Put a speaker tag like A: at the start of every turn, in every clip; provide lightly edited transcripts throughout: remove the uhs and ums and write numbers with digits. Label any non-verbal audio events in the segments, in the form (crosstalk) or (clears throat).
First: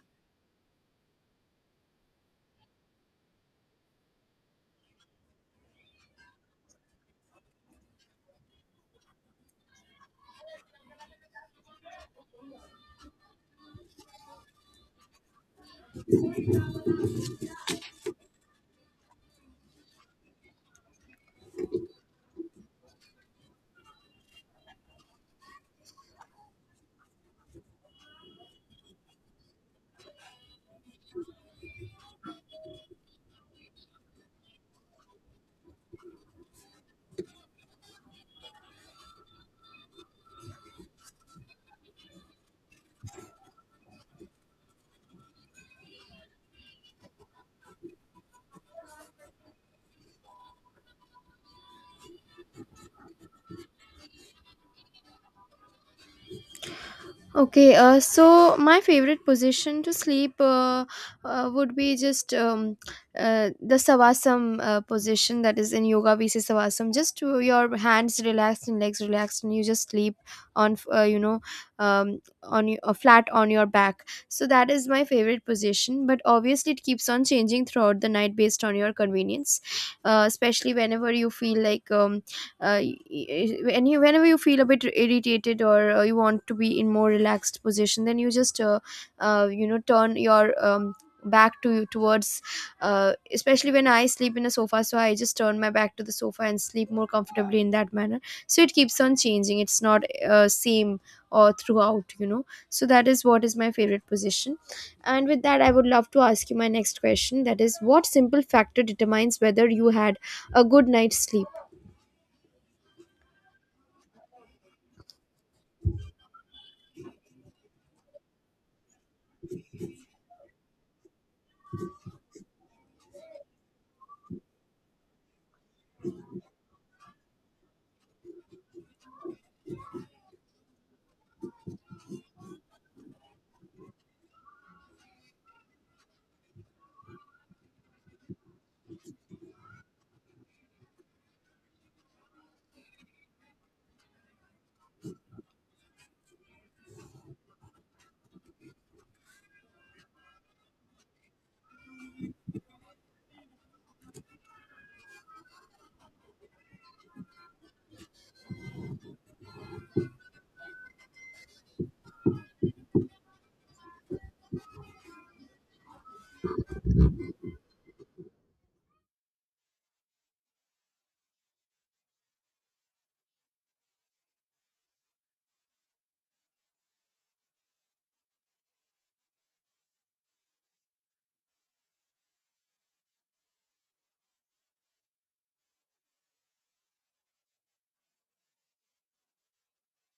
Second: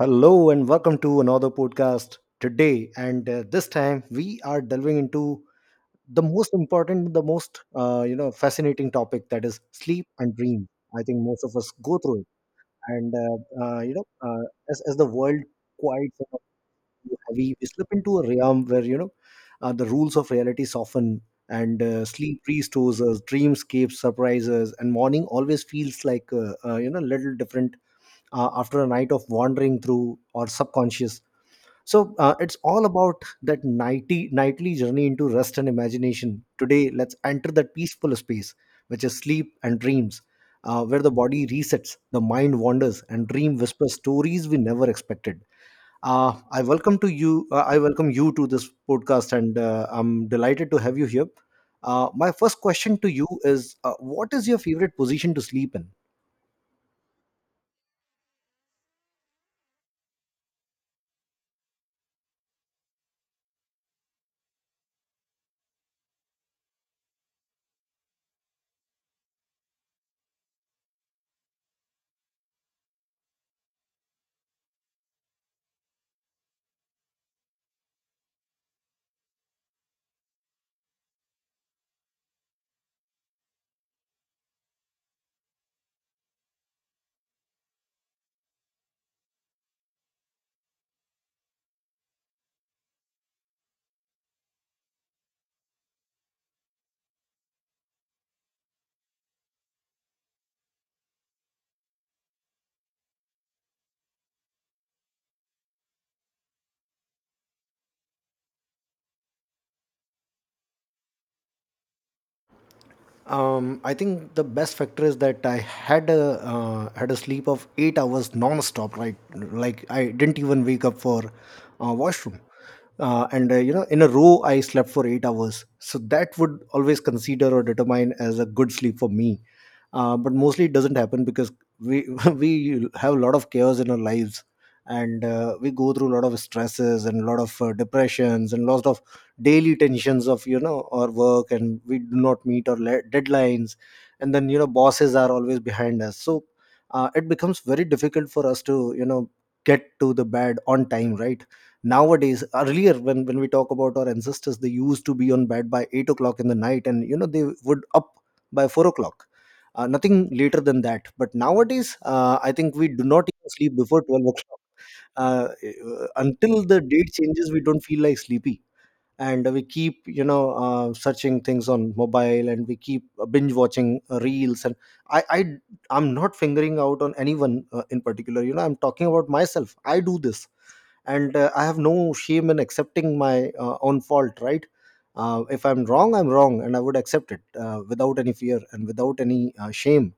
A: Hello and welcome to another podcast today. And this time we are delving into the most important, the most fascinating topic that is sleep and dream. I think most of us go through it, and uh, as the world quiets and heavy, we slip into a realm where the rules of reality soften, and sleep restores us, dreamscapes surprises, and morning always feels like little different after a night of wandering through or subconscious. So it's all about that nightly journey into rest and imagination. Today let's enter that peaceful space which is sleep and dreams, where the body resets, the mind wanders, and dream whispers stories we never expected. I welcome you to this podcast, and I'm delighted to have you here. My first question to you is, what is your favorite position to sleep in?
B: Okay, so my favorite position to sleep would be just the savasam position that is in yoga. We say savasam, just to your hands relaxed and legs relaxed, and you just sleep on, flat on your back. So that is my favorite position. But obviously, it keeps on changing throughout the night based on your convenience, especially whenever you feel like. Uh, y- Whenever you feel a bit irritated, or you want to be in more relaxed position, then you just turn your back to towards, especially when I sleep in a sofa, so I just turn my back to the sofa and sleep more comfortably in that manner. So it keeps on changing. It's not same or throughout, you know. So that is what is my favorite position. And with that, I would love to ask you my next question, that is, what simple factor determines whether you had a good night's sleep?
A: I think the best factor is that I had a sleep of 8 hours non-stop. Right, like I didn't even wake up for washroom, and in a row I slept for 8 hours. So that would always consider or determine as a good sleep for me. But mostly it doesn't happen because we (laughs) we have a lot of chaos in our lives, and we go through a lot of stresses and a lot of depressions and lots of daily tensions of our work, and we do not meet our deadlines. And then bosses are always behind us, so it becomes very difficult for us to get to the bed on time, right? Nowadays, earlier when we talk about our ancestors, they used to be on bed by 8 o'clock in the night, and they would up by 4 o'clock, nothing later than that. But nowadays I think we do not even sleep before 12 o'clock, uh, until the date changes we don't feel like sleepy. And we keep searching things on mobile, and we keep binge watching reels. And i i I'm not fingering out on anyone in particular. I'm talking about myself, I do this. And I have no shame in accepting my own fault, right? If I'm wrong, I'm wrong, and I would accept it without any fear and without any shame.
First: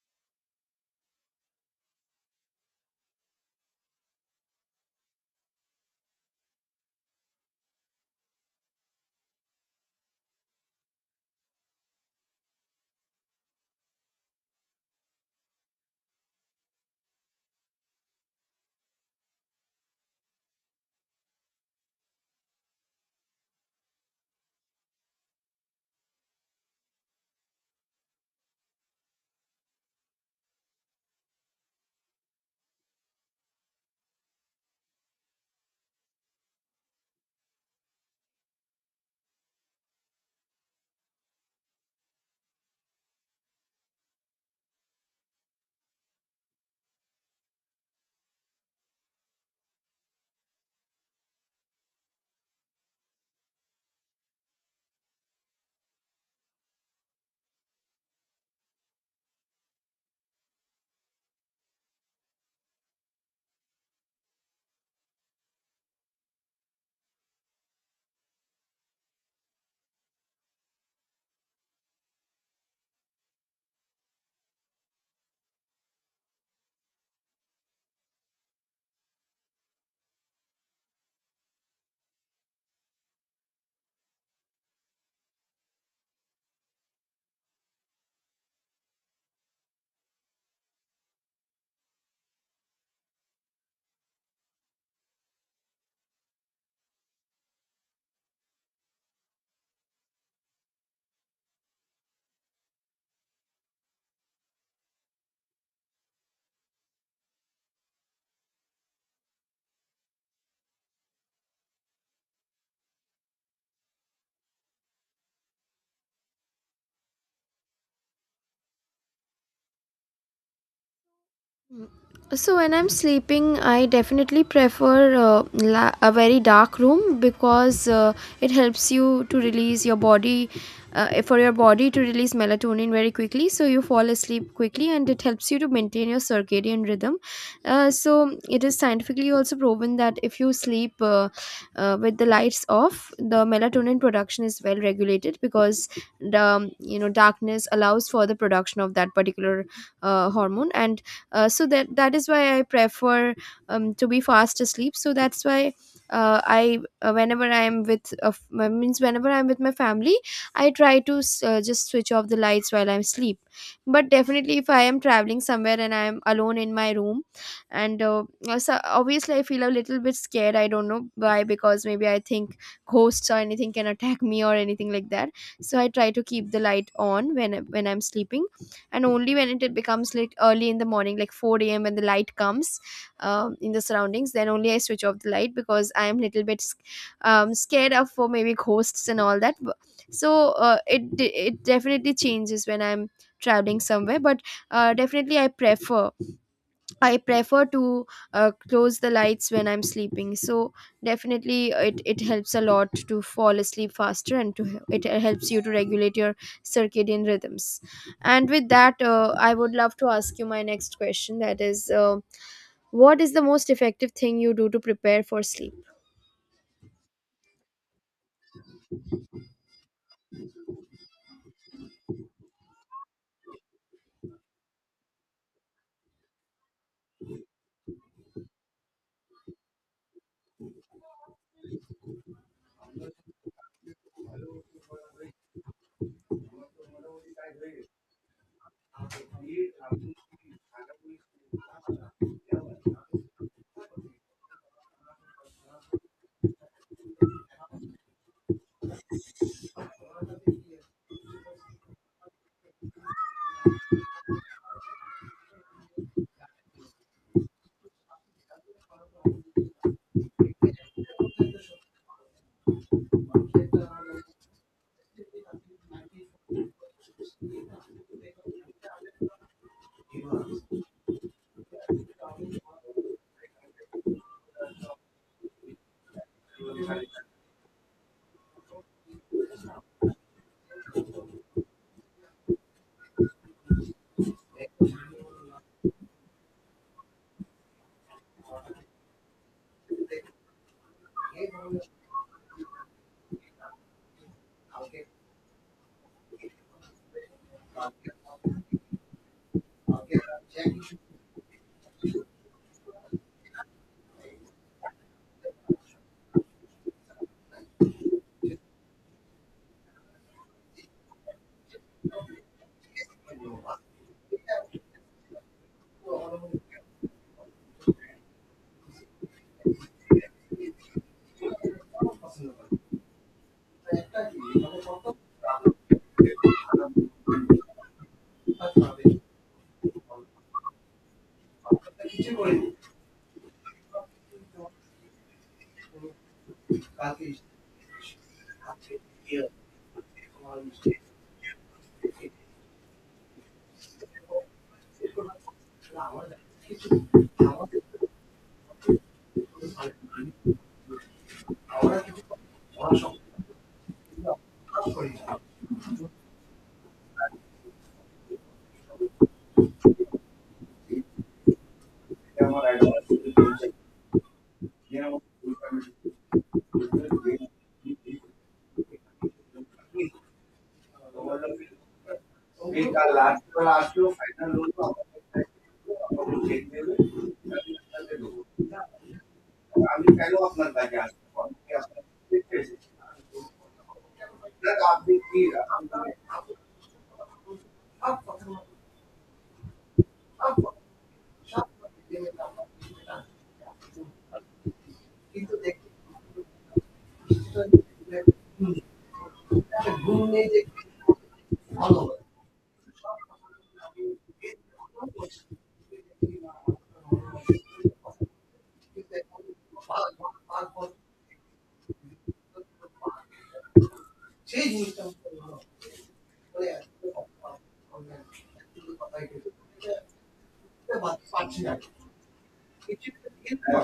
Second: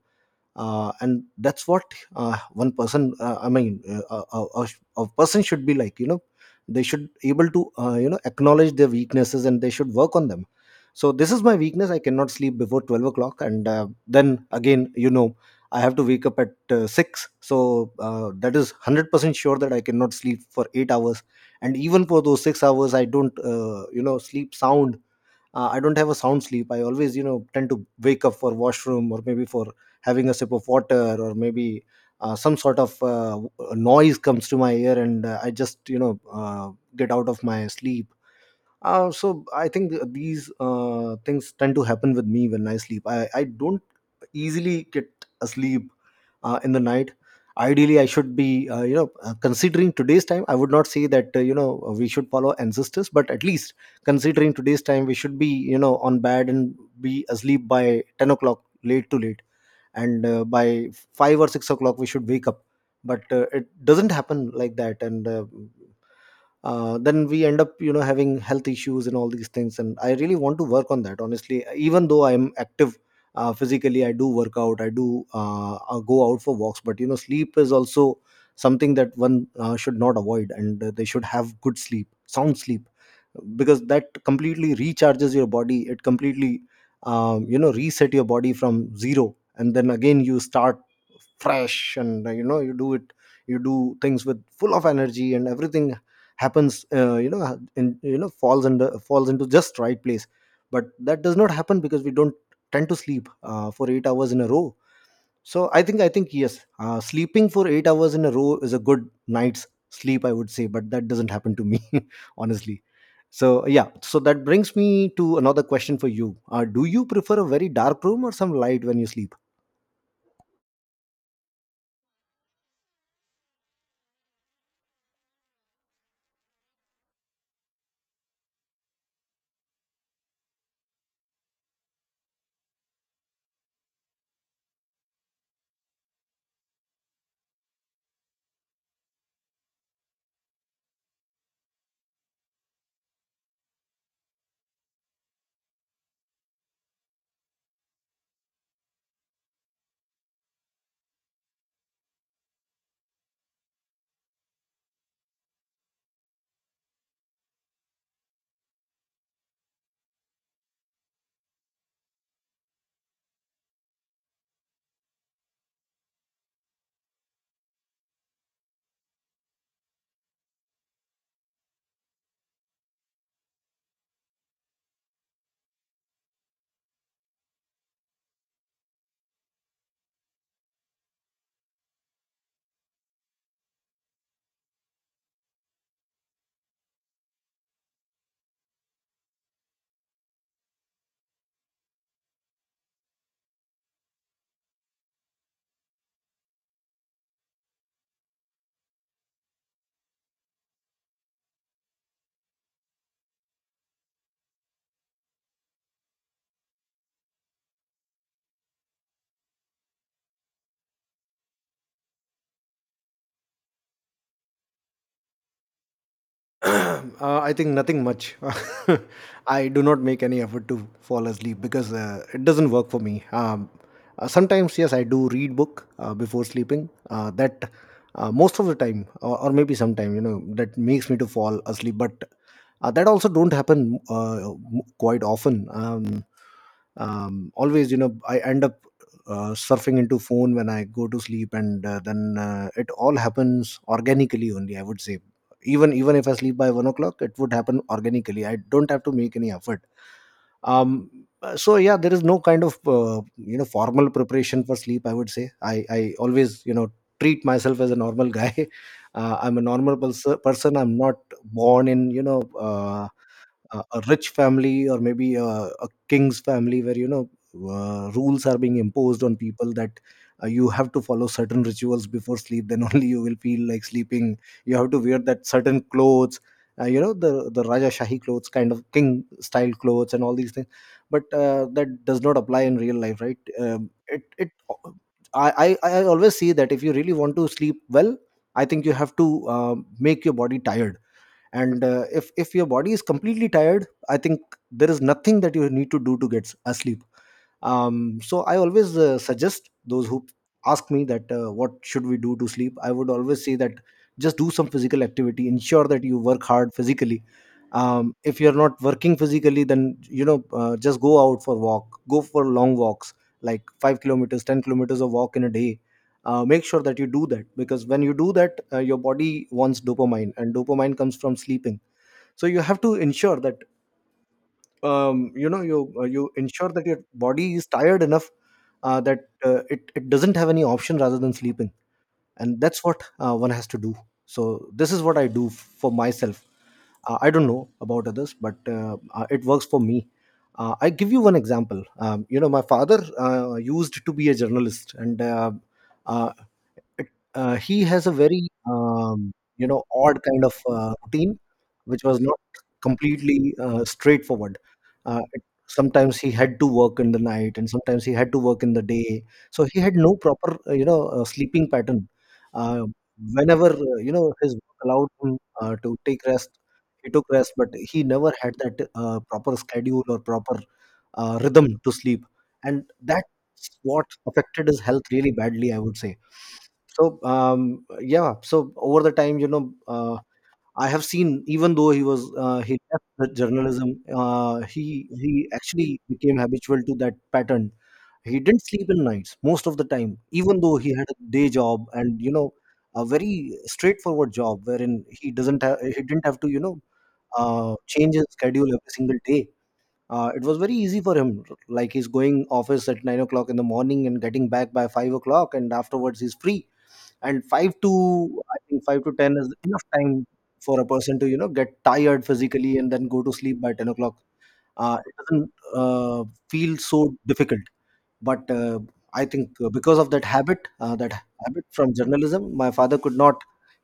A: And that's what one person, I mean, a person should be like. They should able to acknowledge their weaknesses and they should work on them. So this is my weakness, I cannot sleep before 12 o'clock. And then again, I have to wake up at 6. So that is 100% sure that I cannot sleep for 8 hours. And even for those 6 hours I don't sleep sound. I don't have a sound sleep, I always tend to wake up for washroom, or maybe for having a sip of water, or maybe some sort of noise comes to my ear, and I just get out of my sleep. So I think these things tend to happen with me when I sleep. I don't easily get asleep in the night. Ideally, I should be, considering today's time, I would not say that, we should follow ancestors, but at least considering today's time, we should be, on bed and be asleep by 10 o'clock, late to late. And by 5 or 6 o'clock, we should wake up. But it doesn't happen like that. And then we end up having health issues and all these things. And I really want to work on that honestly, even though I'm active physically. I do work out, I do go out for walks. But sleep is also something that one should not avoid, and they should have good sleep, sound sleep, because that completely recharges your body, it completely reset your body from zero. And then again you start fresh, and you do things with full of energy, and everything happens in falls into just right place. But that does not happen because we don't tend to sleep for 8 hours in a row. So I think, yes, sleeping for 8 hours in a row is a good night's sleep, I would say. But that doesn't happen to me (laughs) honestly. So yeah, so that brings me to another question for you. Do you prefer a very dark room or some light when you sleep?
B: So when I'm sleeping, I definitely prefer a very dark room, because it helps you to release your body, for your body to release melatonin very quickly. So you fall asleep quickly, and it helps you to maintain your circadian rhythm. So it is scientifically also proven that if you sleep with the lights off, the melatonin production is well regulated, because the you know, darkness allows for the production of that particular hormone. And so that is why I prefer to be fast asleep. So that's why I whenever I am with a means, whenever I'm with my family, I try to just switch off the lights while I'm asleep. But definitely if I am traveling somewhere and I am alone in my room, and so obviously I feel a little bit scared. I don't know why, because maybe I think ghosts or anything can attack me or anything like that. So I try to keep the light on when I'm sleeping. And only when it becomes like early in the morning, like 4 a.m. when the light comes in the surroundings, then only I switch off the light, because I am little bit scared of, for maybe ghosts and all that. It definitely changes when I'm traveling somewhere, but definitely I prefer, I prefer to close the lights when I'm sleeping. So definitely it helps a lot to fall asleep faster, and to, it helps you to regulate your circadian rhythms. And with that, I would love to ask you my next question. That is, what is the most effective thing you do to prepare for sleep?
A: (clears throat) I think nothing much. (laughs) I do not make any effort to fall asleep because it doesn't work for me. Sometimes, yes, I do read book before sleeping. That most of the time, or maybe sometime, that makes me to fall asleep. But that also don't happen quite often. Always I end up surfing into phone when I go to sleep. And then it all happens organically only, I would say. Even if I sleep by 1 o'clock, it would happen organically, I don't have to make any effort. um, so yeah, there is no kind of formal preparation for sleep, I would say. I always treat myself as a normal guy. (laughs) I'm a normal person. I'm not born in uh, a rich family, or maybe a king's family where rules are being imposed on people that you have to follow certain rituals before sleep, then (laughs) only you will feel like sleeping. You have to wear that certain clothes, the raja shahi clothes kind of king style clothes and all these things. But that does not apply in real life, right? It it I, I always see that if you really want to sleep well, I think you have to uh, make your body tired. And if your body is completely tired, I think there is nothing that you need to do to get asleep. So I always suggest those who ask me that what should we do to sleep, I would always say that just do some physical activity, ensure that you work hard physically. If you're not working physically, then just go out for walk, go for long walks like 5 kilometers 10 kilometers of walk in a day. Make sure that you do that because when you do that your body wants dopamine, and dopamine comes from sleeping. So you have to ensure that you ensure that your body is tired enough, that it doesn't have any option rather than sleeping, and that's what one has to do. So this is what I do for myself. I don't know about others, but it works for me. I give you one example. You know, my father used to be a journalist, and uh, he has a very um, you know odd kind of routine which was not completely straightforward. uh, it- Sometimes he had to work in the night and sometimes he had to work in the day, so he had no proper you know sleeping pattern. uh, Whenever you know his work allowed him to take rest, he took rest, but he never had that proper schedule or proper rhythm to sleep. And that's what affected his health really badly, I would say. So um yeah so over the time, you know, uh, I have seen, even though he was he left the journalism, uh, he he actually became habitual to that pattern. He didn't sleep in nights most of the time, even though he had a day job and, you know, a very straightforward job wherein he didn't have to, you know, change his schedule every single day. It was very easy for him, like he's going office at 9 o'clock in the morning and getting back by 5 o'clock, and afterwards he's free. And 5 to 10 is enough time for a person to, you know, get tired physically and then go to sleep by 10 o'clock. It doesn't uh, feel so difficult. But I think because of that habit, that habit from journalism, my father could not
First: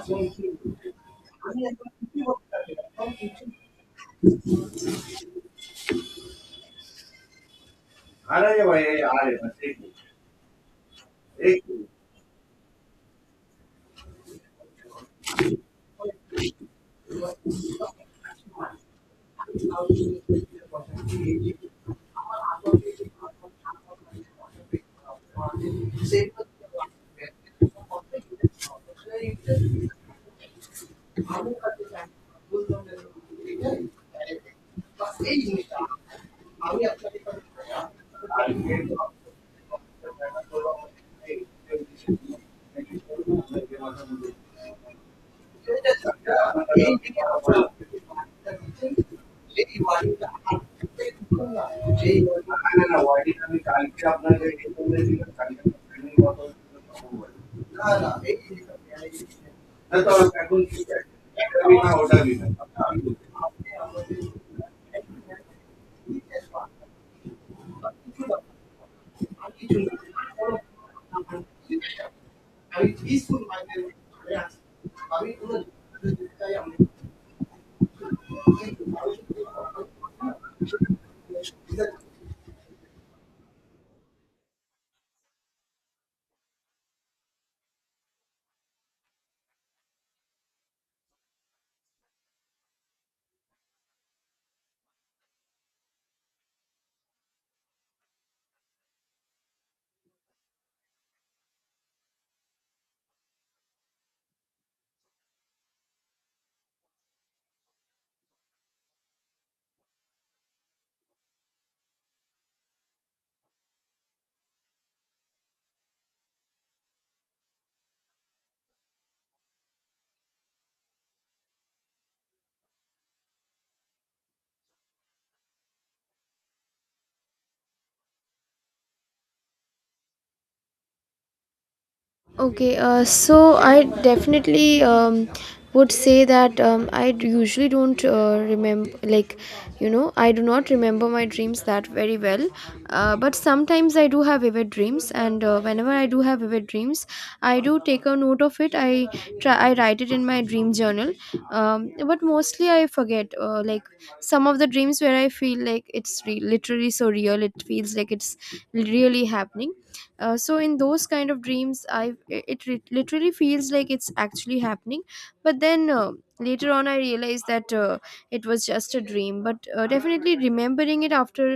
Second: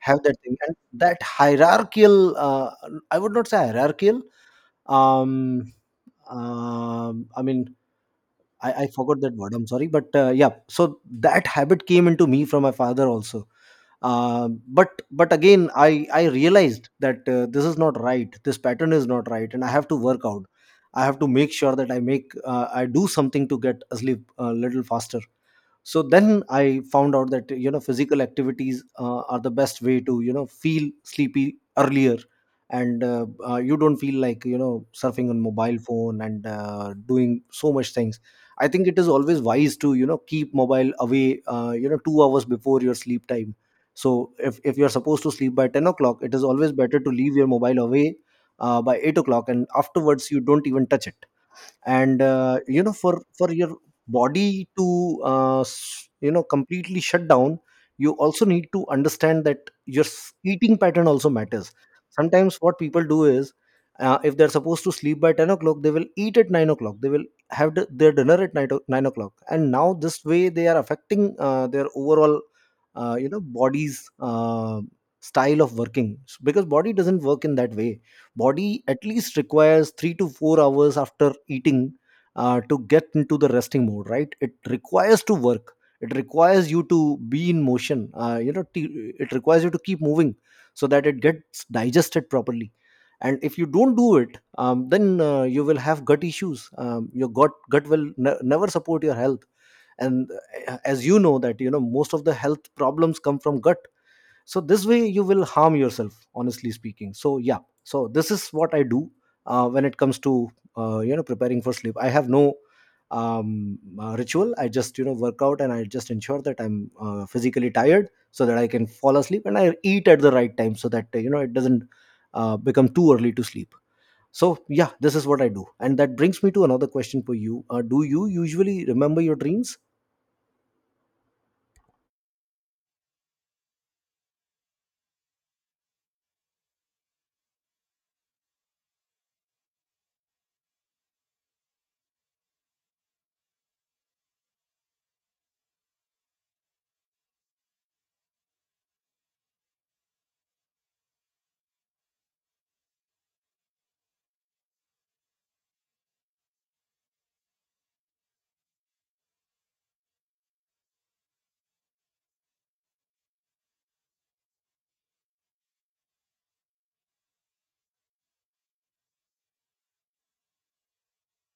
A: have that thing. And that hierarchical— uh, I would not say hierarchical. um, I mean, I forgot that word, I'm sorry, but yeah. So that habit came into me from my father also. But again, I realized that this is not right, this pattern is not right, and I have to work out. I have to make sure that I do something to get asleep a little faster. So then I found out that, you know, physical activities are the best way to, you know, feel sleepy earlier. And you don't feel like, you know, surfing on mobile phone and doing so much things. I think it is always wise to, you know, keep mobile away, you know, 2 hours before your sleep time. So if you're supposed to sleep by 10 o'clock, it is always better to leave your mobile away by 8 o'clock and afterwards you don't even touch it. And you know, for your body to you know completely shut down, you also need to understand that your eating pattern also matters. Sometimes what people do is, if they're supposed to sleep by 10 o'clock, they will eat at 9 o'clock, they will have their dinner at 9 o'clock. And now this way they are affecting their overall you know, body's style of working. Because body doesn't work in that way. Body at least requires 3 to 4 hours after eating to get into the resting mode, right? It requires to work, it requires you to be in motion, you know, it requires you to keep moving so that it gets digested properly. And if you don't do it, then you will have gut issues. Your gut will never support your health. And as you know that, you know, most of the health problems come from gut. So this way you will harm yourself, honestly speaking. So yeah, so this is what I do when it comes to you know, preparing for sleep. I have no ritual. I just, you know, work out and I just ensure that I'm physically tired so that I can fall asleep, and I eat at the right time so that you know, it doesn't become too early to sleep. So yeah, this is what I do. And that brings me to another question for you: do you usually remember your dreams?
B: Okay, so I definitely would say that usually don't remember, like, you know, I do not remember my dreams that very well. But sometimes I do have vivid dreams, and whenever I do have vivid dreams, I do take a note of it. I write it in my dream journal. But mostly I forget, like, some of the dreams where I feel like it's literally so real, it feels like it's really happening. Uh, so in those kind of dreams, I literally feels like it's actually happening. But then later on I realized that it was just a dream. But definitely remembering it after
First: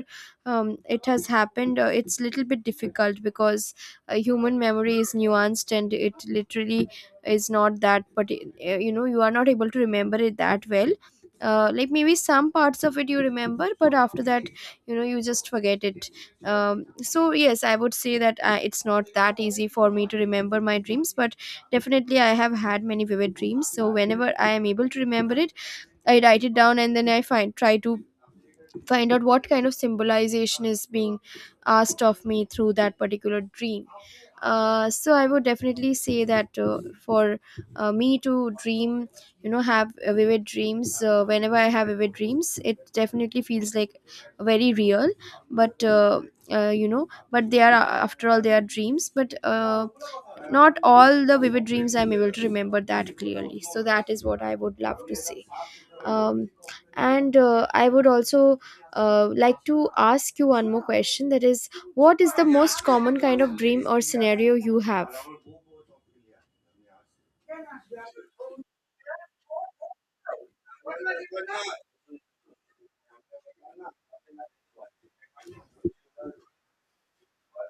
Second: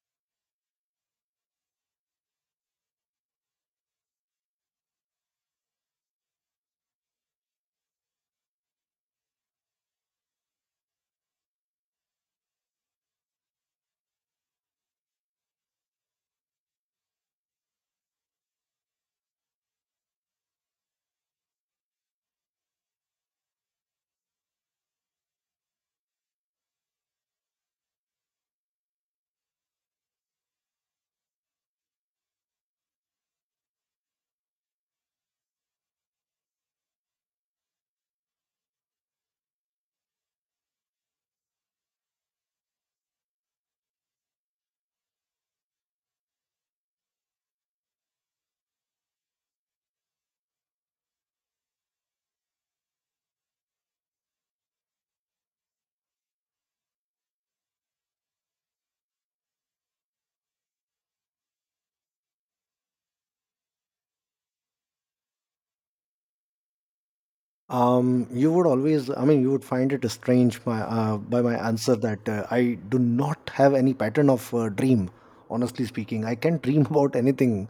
B: it has happened, it's little bit difficult, because human memory is nuanced, and it literally is not that. But you know, you are not able to remember it that well. Like maybe some parts of it you remember, but after that, you know, you just forget it. So yes, I would say that it's not that easy for me to remember my dreams. But definitely I have had many vivid dreams, so whenever I am able to remember it, I write it down, and then I find, try to find out what kind of symbolization is being asked of me through that particular dream. So I would definitely say that for me to dream, you know, have vivid dreams, whenever I have vivid dreams, it definitely feels like very real. But you know, but they are, after all they are dreams. But not all the vivid dreams I'm able to remember that clearly. So that is what I would love to say. Um, and I would also like to ask you one more question, that is, what is the most common kind of dream or scenario you have?
A: You would always, I mean, you would find it strange my, by my answer, that I do not have any pattern of dream. Honestly speaking, I can dream (laughs) about anything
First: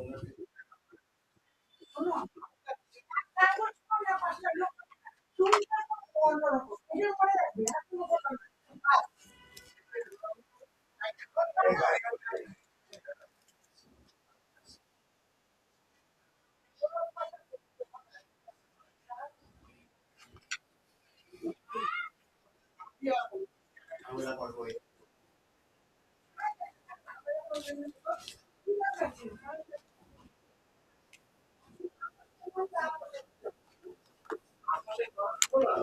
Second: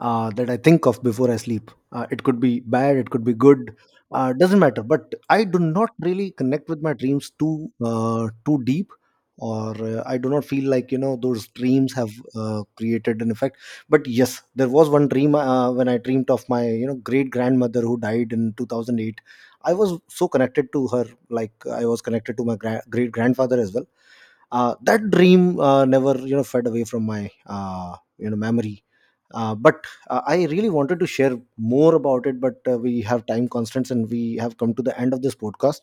A: that I think of before I sleep. It could be bad, it could be good, doesn't matter. But I do not really connect with my dreams too deep, or I do not feel like, you know, those dreams have created an effect. But yes, there was one dream when I dreamt of my, you know, great grandmother who died in 2008. I was so connected to her, like I was connected to my great grandfather as well. That dream never, you know, fed away from my you know memory. But I really wanted to share more about it, but we have time constraints and we have come to the end of this podcast.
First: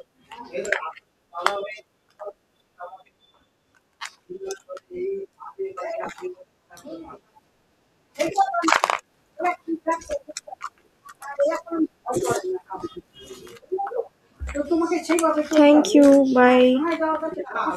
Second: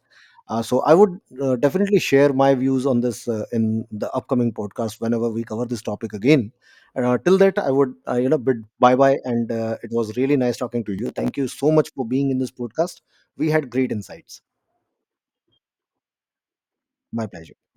A: So I would definitely share my views on this in the upcoming podcast whenever we cover this topic again. Till that, I would you know, bid bye bye. And it was really nice talking to you. Thank you so much for being in this podcast. We had great insights.
B: Thank you,
A: My pleasure.
B: bye.